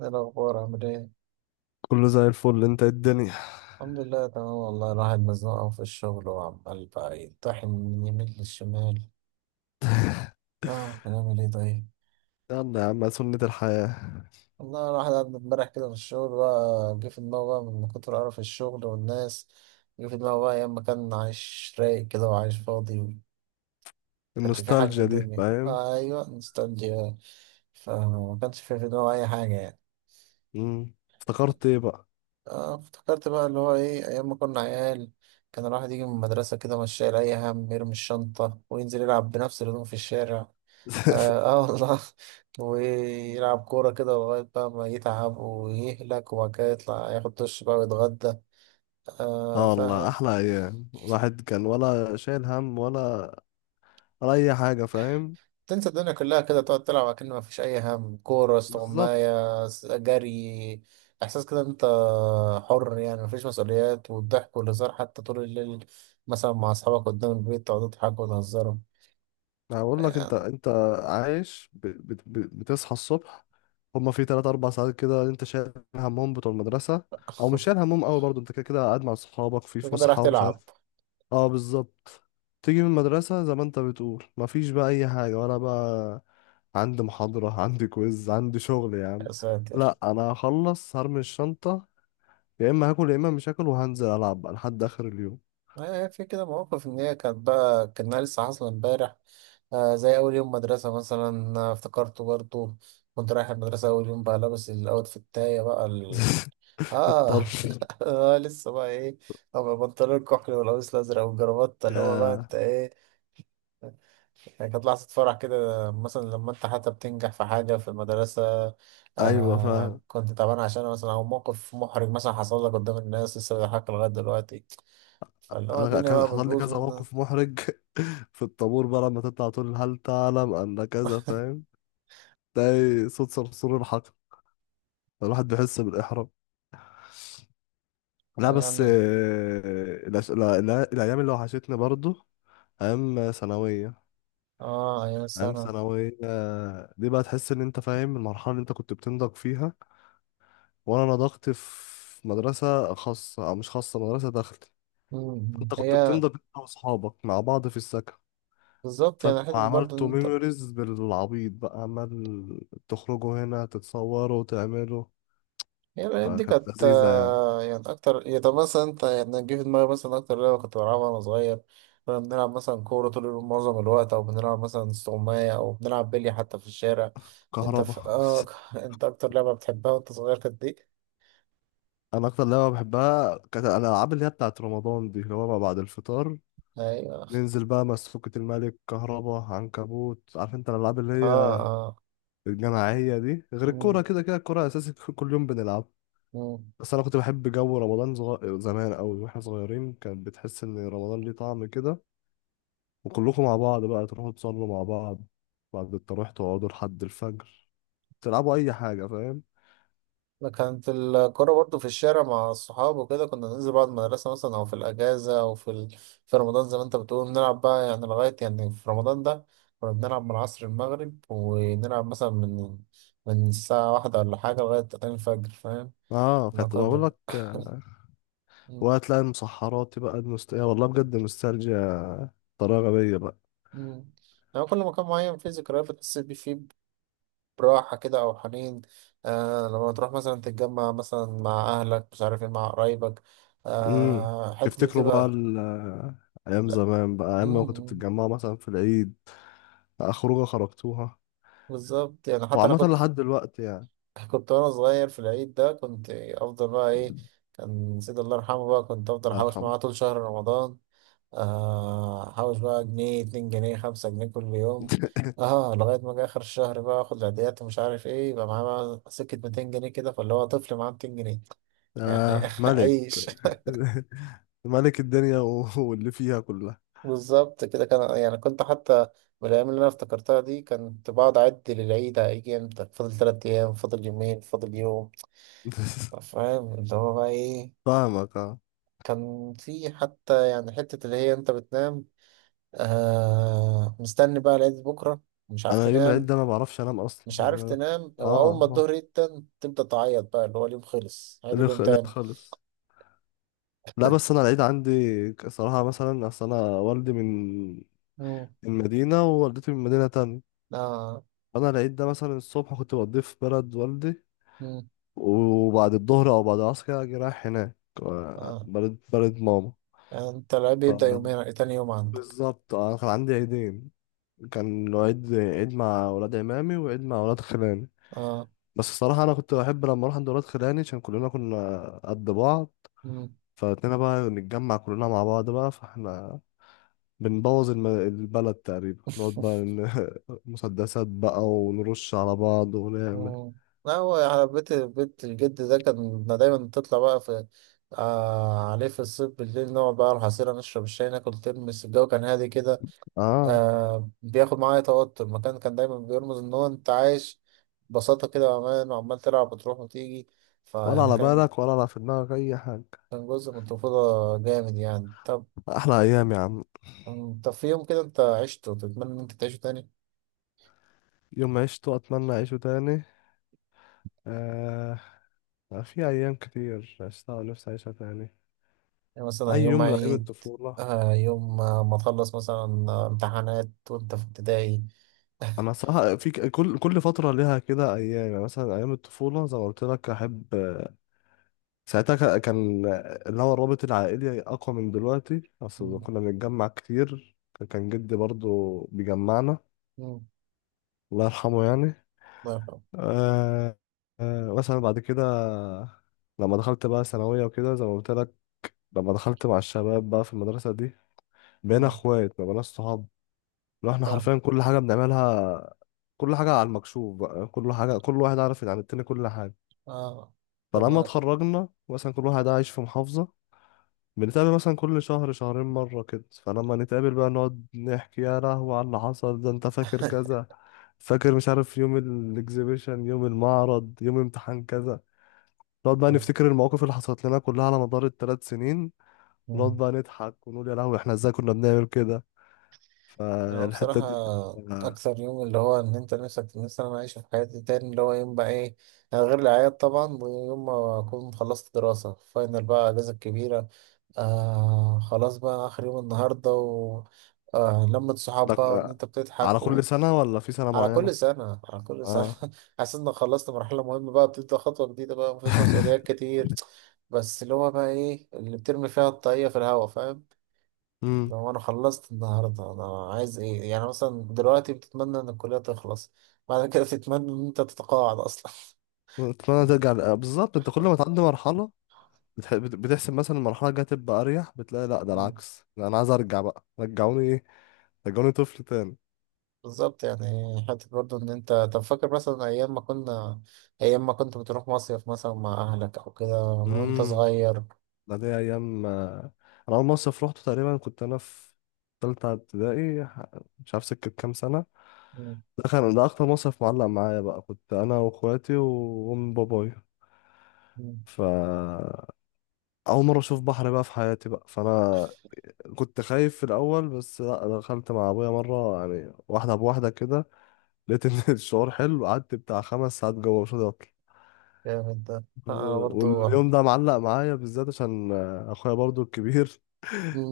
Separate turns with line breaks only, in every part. ايه الأخبار عامل ايه؟
كله زي الفل، انت ايه الدنيا؟
الحمد لله تمام والله الواحد مزنوق أوي في الشغل وعمال بقى يطحن من يمين للشمال. اه هنعمل ايه طيب؟
يلا يا عم، سنة الحياة.
والله الواحد قعد امبارح كده في الشغل بقى جه في دماغه بقى من كتر قرف الشغل والناس. جه في دماغه بقى أيام ما كان عايش رايق كده وعايش فاضي. مكانش فيه حاجة في
النوستالجيا دي،
الدنيا.
فاهم.
آه أيوة نوستالجيا. فما كانش فيه في دماغه أي حاجة يعني.
مم. افتكرت ايه بقى؟
آه افتكرت بقى اللي هو ايه ايام ما كنا عيال. كان الواحد يجي من المدرسة كده مش شايل اي هم، يرمي الشنطة وينزل يلعب بنفس الهدوم في الشارع. اه, آه والله ويلعب كورة كده لغاية بقى ما يتعب ويهلك وبعد كده يطلع ياخد دش بقى ويتغدى. آه
اه والله،
فاهم.
احلى ايام. الواحد كان ولا شايل هم ولا اي حاجة، فاهم.
تنسى الدنيا كلها كده تقعد تلعب كأن ما فيش أي هم، كورة
بالظبط.
استغماية جري. إحساس كده أنت حر يعني، ما فيش مسؤوليات، والضحك والهزار حتى طول الليل مثلا مع أصحابك قدام البيت تقعدوا تضحكوا وتهزروا.
هقول لك انت.
يعني
عايش بتصحى الصبح، هما في تلات أربع ساعات كده. انت شايل همهم بتوع المدرسة، او مش شايل همهم قوي برضه، انت كده كده قاعد مع اصحابك في
أنت كده راح
فسحة ومش
تلعب.
عارف. اه بالظبط. تيجي من المدرسة زي ما انت بتقول، مفيش بقى أي حاجة. وأنا بقى عندي محاضرة عندي كويز، عندي شغل يا عم.
يا ساتر.
لأ أنا هخلص، هرمي الشنطة، يا إما هاكل يا إما مش هاكل، وهنزل ألعب بقى لحد آخر اليوم.
آه، في كده مواقف إن هي كانت بقى كأنها لسه حاصلة إمبارح. آه، زي أول يوم مدرسة مثلا. آه، افتكرته برضه. كنت رايح المدرسة أول يوم بقى لابس الأوت بتاعي بقى. اه
الطرش.
آه، لسه بقى ايه اما بنطلون الكحل والقميص الازرق والجرافطه اللي هو بقى
يا.
انت ايه. يعني كانت لحظه فرح كده، مثلا لما انت حتى بتنجح في حاجه في المدرسه.
أيوة.
آه كنت تعبان عشان مثلا، او موقف محرج مثلا حصل لك قدام الناس لسه بيضحك لغايه دلوقتي. فاللي هو
أنا
الدنيا بقى
حصل لي
بتبوظ
كذا
منها.
موقف محرج. في الطابور بقى لما تطلع تقول هل تعلم أن كذا، فاهم. تلاقي صوت صرصور الحقل، الواحد بيحس بالإحراج. لا
آه،
بس
يعني
آه، لا لا، الأيام اللي وحشتني برضو، أيام ثانوية.
اه ايام
أيام
السنه.
ثانوية دي بقى تحس إن أنت فاهم، المرحلة اللي أنت كنت بتنضج فيها. وأنا نضجت في مدرسة خاصة، أو مش خاصة، مدرسة داخلي.
مم.
فأنت كنت
هي
بتنضج أنت وأصحابك مع بعض في السكن.
بالظبط
فأنت
يعني حته برضه ان
عملتوا
انت.
ميموريز بالعبيط، بقى عمال تخرجوا هنا تتصوروا وتعملوا.
هي الأيام دي
فكانت
كانت
لذيذة يعني.
آه، يعني أكتر يعني. طب مثلا أنت يعني جه في دماغي مثلا أكتر لعبة كنت بلعبها وأنا صغير، كنا بنلعب مثلا كورة طول اليوم معظم الوقت، أو بنلعب مثلا استغماية، أو بنلعب بلي حتى في الشارع. أنت
كهربا.
في آه أنت أكتر لعبة بتحبها وأنت صغير كانت دي؟
انا اكتر لعبه بحبها كانت الالعاب اللي هي بتاعت رمضان دي، اللي هو ما بعد الفطار،
أيوه.
ننزل بقى مسفوكة، الملك، كهربا، عنكبوت، عارف انت الالعاب اللي
آه
هي
آه.
الجماعيه دي، غير الكوره.
مم.
كده كده الكوره اساسي، كل يوم بنلعب.
مم.
بس انا كنت بحب جو رمضان زمان قوي. واحنا صغيرين كان بتحس ان رمضان ليه طعم كده. وكلكم مع بعض بقى تروحوا تصلوا مع بعض. بعد التراويح تقعدوا لحد الفجر، تلعبوا اي حاجه، فاهم.
أنا كانت الكرة برضو في الشارع مع الصحاب وكده، كنا ننزل بعد المدرسة مثلا أو في الأجازة أو في ال... في رمضان زي ما أنت بتقول نلعب بقى يعني لغاية يعني. في رمضان ده كنا بنلعب من عصر المغرب ونلعب مثلا من الساعة واحدة ولا حاجة لغاية تاني الفجر فاهم؟
اه
إن
كنت
كنا
بقول
بن-
لك.
م-
وهتلاقي المسحرات بقى، يا والله بجد نوستالجيا. طريقه غبيه بقى.
م. يعني كل مكان معين فيه ذكريات بتحس بيه، فيه براحة كده أو حنين. آه لما تروح مثلا تتجمع مثلا مع أهلك مش عارف إيه مع قرايبك.
امم.
آه الحتة دي
تفتكروا بقى
بتبقى.
ايام
لا.
زمان بقى، ايام ما كنتوا
مم.
بتتجمعوا مثلا في العيد بقى، خروجه خرجتوها.
بالظبط يعني حتى انا
وعامة
كنت،
لحد دلوقتي يعني.
كنت وانا صغير في العيد ده كنت افضل بقى ايه. كان سيد الله يرحمه بقى كنت افضل
الله
احوش
يرحمه.
معاه طول شهر رمضان. آه، احوش بقى جنيه، 2 جنيه، 5 جنيه كل يوم. اه لغاية ما جه اخر الشهر بقى اخد العيديات ومش عارف ايه يبقى معاه بقى سكة 200 جنيه كده، فاللي هو طفل معاه 200 جنيه يعني
آه ملك.
عيش.
ملك الدنيا واللي فيها كلها.
بالظبط كده كان، يعني كنت حتى من الأيام اللي أنا افتكرتها دي كنت بقعد أعد للعيد، هيجي إمتى، فاضل 3 أيام، فاضل يومين، فاضل يوم. فاهم اللي هو بقى ايه.
فاهمك اه.
كان في حتى يعني حتة اللي هي انت بتنام. آه مستني بقى لغاية بكرة. مش عارف
انا يوم العيد
تنام.
ده ما بعرفش انام اصلا.
مش عارف تنام،
اه
وأول ما
اه.
الظهر يتن تبدأ تعيط بقى اللي هو اليوم خلص عيد، اليوم
لا
تاني.
خالص. لا بس انا العيد عندي، صراحة مثلا اصل انا والدي من
مم.
مدينة ووالدتي من مدينة تانية.
آه.
فانا العيد ده مثلا الصبح كنت بقضيه في بلد والدي،
مم.
وبعد الظهر او بعد العصر كده اجي رايح هناك، آه،
آه.
بلد، بلد ماما.
يعني انت العيب بيبدأ
ف-
يومين، تاني يوم عندك.
بالظبط انا كان عندي عيدين. كان عيد، عيد مع ولاد عمامي، وعيد مع ولاد خلاني.
اه.
بس الصراحة أنا كنت بحب لما أروح عند ولاد خلاني، عشان كلنا كنا قد بعض.
مم.
فاتنين بقى نتجمع كلنا مع بعض بقى. فاحنا بنبوظ البلد تقريبا، نقعد بقى مسدسات بقى ونرش على بعض ونعمل.
مم. لا هو على بيت بيت الجد ده كان دايما بتطلع بقى آه عليه في الصيف بالليل، نقعد بقى على الحصيرة نشرب الشاي ناكل ترمس، الجو كان هادي كده.
اه،
آه بياخد معايا توتر، المكان كان دايما بيرمز إن هو أنت عايش ببساطة كده، وأمان، وعمال تلعب وتروح وتيجي.
ولا
فيعني
على
كان
بالك ولا على في دماغك أي حاجة.
كان جزء من الطفولة جامد يعني. طب
أحلى أيام يا عم.
في يوم كده أنت عشته تتمنى إن أنت تعيشه تاني؟
يوم ما عشته أتمنى أعيشه تاني. آه. في أيام كتير عشتها ونفسي أعيشها تاني.
يعني مثلا
أي
يوم
يوم من أيام
عيد.
الطفولة.
آه يوم آه، ما تخلص مثلا آه، امتحانات وأنت في ابتدائي. مم.
أنا صراحة في كل فترة ليها كده أيام. يعني مثلا أيام الطفولة زي ما قلت لك، أحب. ساعتها كان اللي هو الرابط العائلي أقوى من دلوقتي. أصل كنا بنتجمع كتير، كان جدي برضو بيجمعنا،
مم.
الله يرحمه يعني.
الله يرحمه.
آه. آه مثلا بعد كده، لما دخلت بقى ثانوية وكده زي ما قلت لك، لما دخلت مع الشباب بقى في المدرسة دي، بقينا
مم.
اخوات، ما بقيناش صحاب. لو احنا
فاهم.
حرفيا كل حاجه بنعملها، كل حاجه على المكشوف بقى، كل حاجه كل واحد عارف عن التاني، كل حاجه.
اه. ده
فلما
ما.
اتخرجنا مثلا، كل واحد عايش في محافظه، بنتقابل مثلا كل شهر شهرين مره كده. فلما نتقابل بقى نقعد نحكي، يا لهوي على اللي حصل ده، انت فاكر كذا، فاكر مش عارف يوم الاكزيبيشن، يوم المعرض، يوم امتحان كذا. نقعد بقى نفتكر المواقف اللي حصلت لنا كلها على مدار الثلاث سنين. ونقعد
مم.
بقى نضحك ونقول يا لهوي، احنا ازاي كنا بنعمل كده.
انا
فالحته
بصراحة
دي.
اكثر يوم اللي هو ان انت نفسك، نفسي انا اعيشه في حياتي تاني اللي هو يوم بقى ايه يعني، غير العياد طبعا ويوم ما اكون خلصت دراسة فاينل بقى اجازة كبيرة. آه خلاص بقى اخر يوم النهاردة و لمة صحاب
ده
بقى وان
آه،
انت بتضحك.
على كل سنة ولا في سنة
على
معينة؟
كل سنة، على كل سنة
اه.
حاسس انك خلصت مرحلة مهمة بقى بتبدأ خطوة جديدة بقى مفيش مسؤوليات كتير، بس اللي هو بقى ايه اللي بترمي فيها الطاقية في الهوا فاهم.
امم.
لو انا خلصت النهاردة انا عايز ايه يعني؟ مثلا دلوقتي بتتمنى ان الكلية تخلص، بعد كده تتمنى ان انت تتقاعد اصلا.
اتمنى ترجع آه، بالظبط، انت كل ما تعدي مرحلة بتحسب مثلا المرحلة الجاية تبقى أريح، بتلاقي لا ده
مم.
العكس. لا أنا عايز أرجع بقى، رجعوني إيه؟ رجعوني طفل تاني.
بالظبط يعني. حتى برضو ان انت طب فاكر مثلا ايام ما كنا، ايام ما كنت بتروح مصيف مثلا مع اهلك او كده وانت
امم.
صغير.
ده دي أيام آه، أنا أول مصيف روحته تقريبا كنت أنا في تالتة ابتدائي، مش عارف سكة كام سنة.
مم.
ده كان ده أكتر مصيف معلق معايا بقى. كنت أنا وأخواتي وأم بابايا.
مم.
ف أول مرة أشوف بحر بقى في حياتي بقى، فأنا كنت خايف في الاول. بس لا دخلت مع ابويا مره، يعني واحده بواحده كده، لقيت ان الشعور حلو. قعدت بتاع خمس ساعات جوه مش راضي اطلع.
جامد ده. انا برضو.
واليوم ده معلق معايا بالذات عشان اخويا برضو الكبير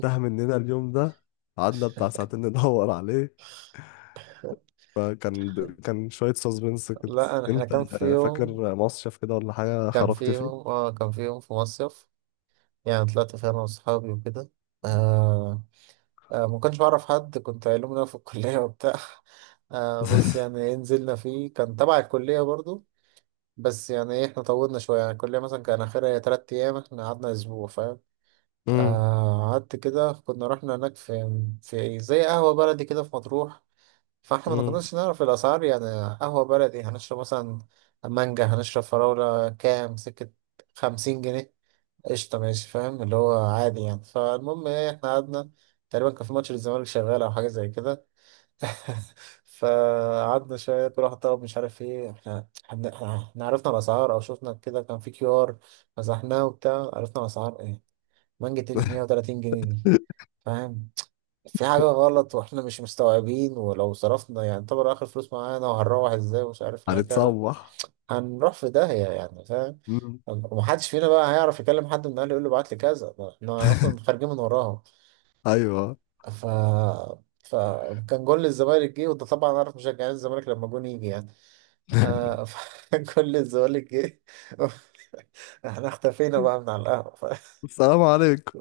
تاه مننا اليوم ده، قعدنا بتاع ساعتين ندور عليه. فكان كان شويه سسبنس كده.
لا أنا- احنا
انت
كان في يوم،
فاكر مصيف كده ولا حاجه خرجت فيه؟
كان في يوم في مصيف يعني طلعت فيه انا واصحابي وكده. آه آه ما كنتش بعرف حد، كنت علوم رياضة في الكلية وبتاع. آه بس يعني إيه، نزلنا فيه كان تبع الكلية برضو. بس يعني ايه احنا طولنا شوية يعني، الكلية مثلا كان آخرها 3 أيام احنا قعدنا أسبوع فاهم.
امم.
آه قعدت كده كنا رحنا هناك في إيه، زي قهوة بلدي كده في مطروح، فاحنا ما
امم.
كناش نعرف الأسعار يعني. قهوة بلدي هنشرب مثلا، مانجا هنشرب فراولة كام سكة، 50 جنيه، قشطة ماشي فاهم اللي هو عادي يعني. فالمهم ايه احنا قعدنا تقريبا كان في ماتش للزمالك شغال أو حاجة زي كده فقعدنا شوية كل واحد طلب مش عارف ايه. احنا عرفنا الأسعار أو شفنا كده كان في كيو آر مسحناه وبتاع عرفنا الأسعار ايه، مانجا تقلب 130 جنيه دي فاهم، في حاجة غلط واحنا مش مستوعبين. ولو صرفنا يعني طبعا اخر فلوس معانا وهنروح ازاي ومش عارف ايه الحكاية،
هنتصوح.
هنروح في داهية يعني فاهم.
امم.
ومحدش فينا بقى هيعرف يكلم حد من اهله يقول له ابعت لي كذا ما احنا اصلا خارجين من وراهم.
ايوه.
ف فكان جول الزمالك جه، وده طبعا عارف مشجعين الزمالك لما جون يجي يعني. آه فجول الزمالك جه احنا اختفينا بقى من على القهوة
السلام عليكم.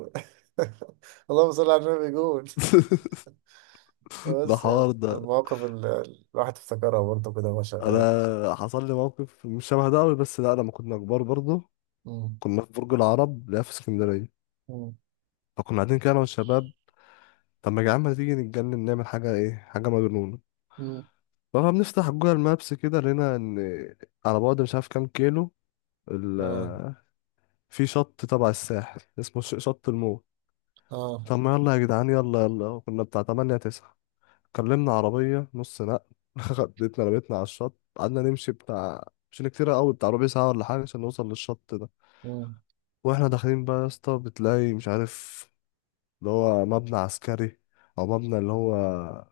اللهم صل على النبي جول.
ده
بس يعني
حوار ده.
المواقف اللي الواحد افتكرها برضه كده وهو شغال.
انا حصل لي موقف مش شبه ده قوي، بس لا لما كنا كبار برضه.
مم.
كنا في برج العرب، لا في اسكندريه.
مم.
فكنا قاعدين كده انا والشباب، طب ما يا جدعان، ما تيجي نتجنن نعمل حاجه، ايه، حاجه مجنونه.
مم.
فبنفتح جوجل مابس كده، لقينا ان على بعد مش عارف كام كيلو ال...
اه
في شط تبع الساحل اسمه شط الموت.
اه.
طب ما يلا يا جدعان، يلا يلا، كنا بتاع 8 9، كلمنا عربيه نص نقل. خدتنا، رميتنا على الشط، قعدنا نمشي بتاع مش كتير قوي، بتاع ربع ساعه ولا حاجه، عشان نوصل للشط ده.
مم.
واحنا داخلين بقى يا اسطى، بتلاقي مش عارف، اللي هو مبنى عسكري، او مبنى اللي هو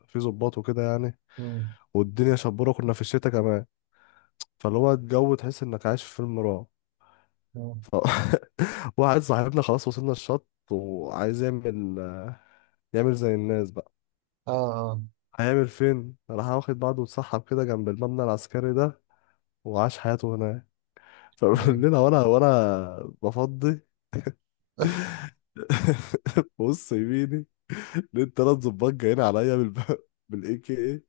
فيه ضباط وكده يعني.
مم.
والدنيا شبورة، كنا في الشتاء كمان. فاللي هو الجو تحس انك عايش في فيلم رعب.
مم.
ف... واحد صاحبنا خلاص وصلنا الشط وعايز يعمل، يعمل زي الناس بقى.
اه اه.
هيعمل فين، راح واخد بعضه واتسحب كده جنب المبنى العسكري ده، وعاش حياته هناك.
مم.
فبالليل، وانا بفضي بص يميني، لقيت تلات ظباط جايين عليا بالاي كي اي،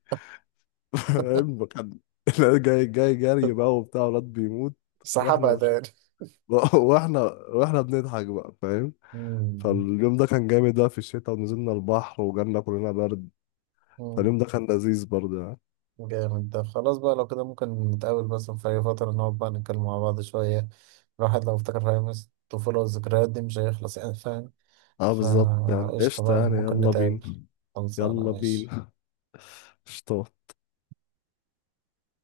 فاهم كان. لا، جاي جاي جري بقى وبتاع، ولاد بيموت. واحنا
سحبها
مش...
تاني.
واحنا واحنا بنضحك بقى فاهم.
مم.
فاليوم ده كان جامد بقى، في الشتاء ونزلنا البحر وجالنا كلنا برد.
مم.
فاليوم ده كان لذيذ برضه يعني.
جامد ده. خلاص بقى لو كده ممكن نتقابل بس في أي فترة نقعد بقى نتكلم مع بعض شوية، الواحد لو افتكر أيام الطفولة والذكريات دي مش هيخلص يعني فاهم.
اه بالظبط يعني،
فقشطة
قشطة
بقى
يعني،
ممكن
يلا بينا.
نتقابل، خلصانة
يلا
ماشي
بينا. قشطة.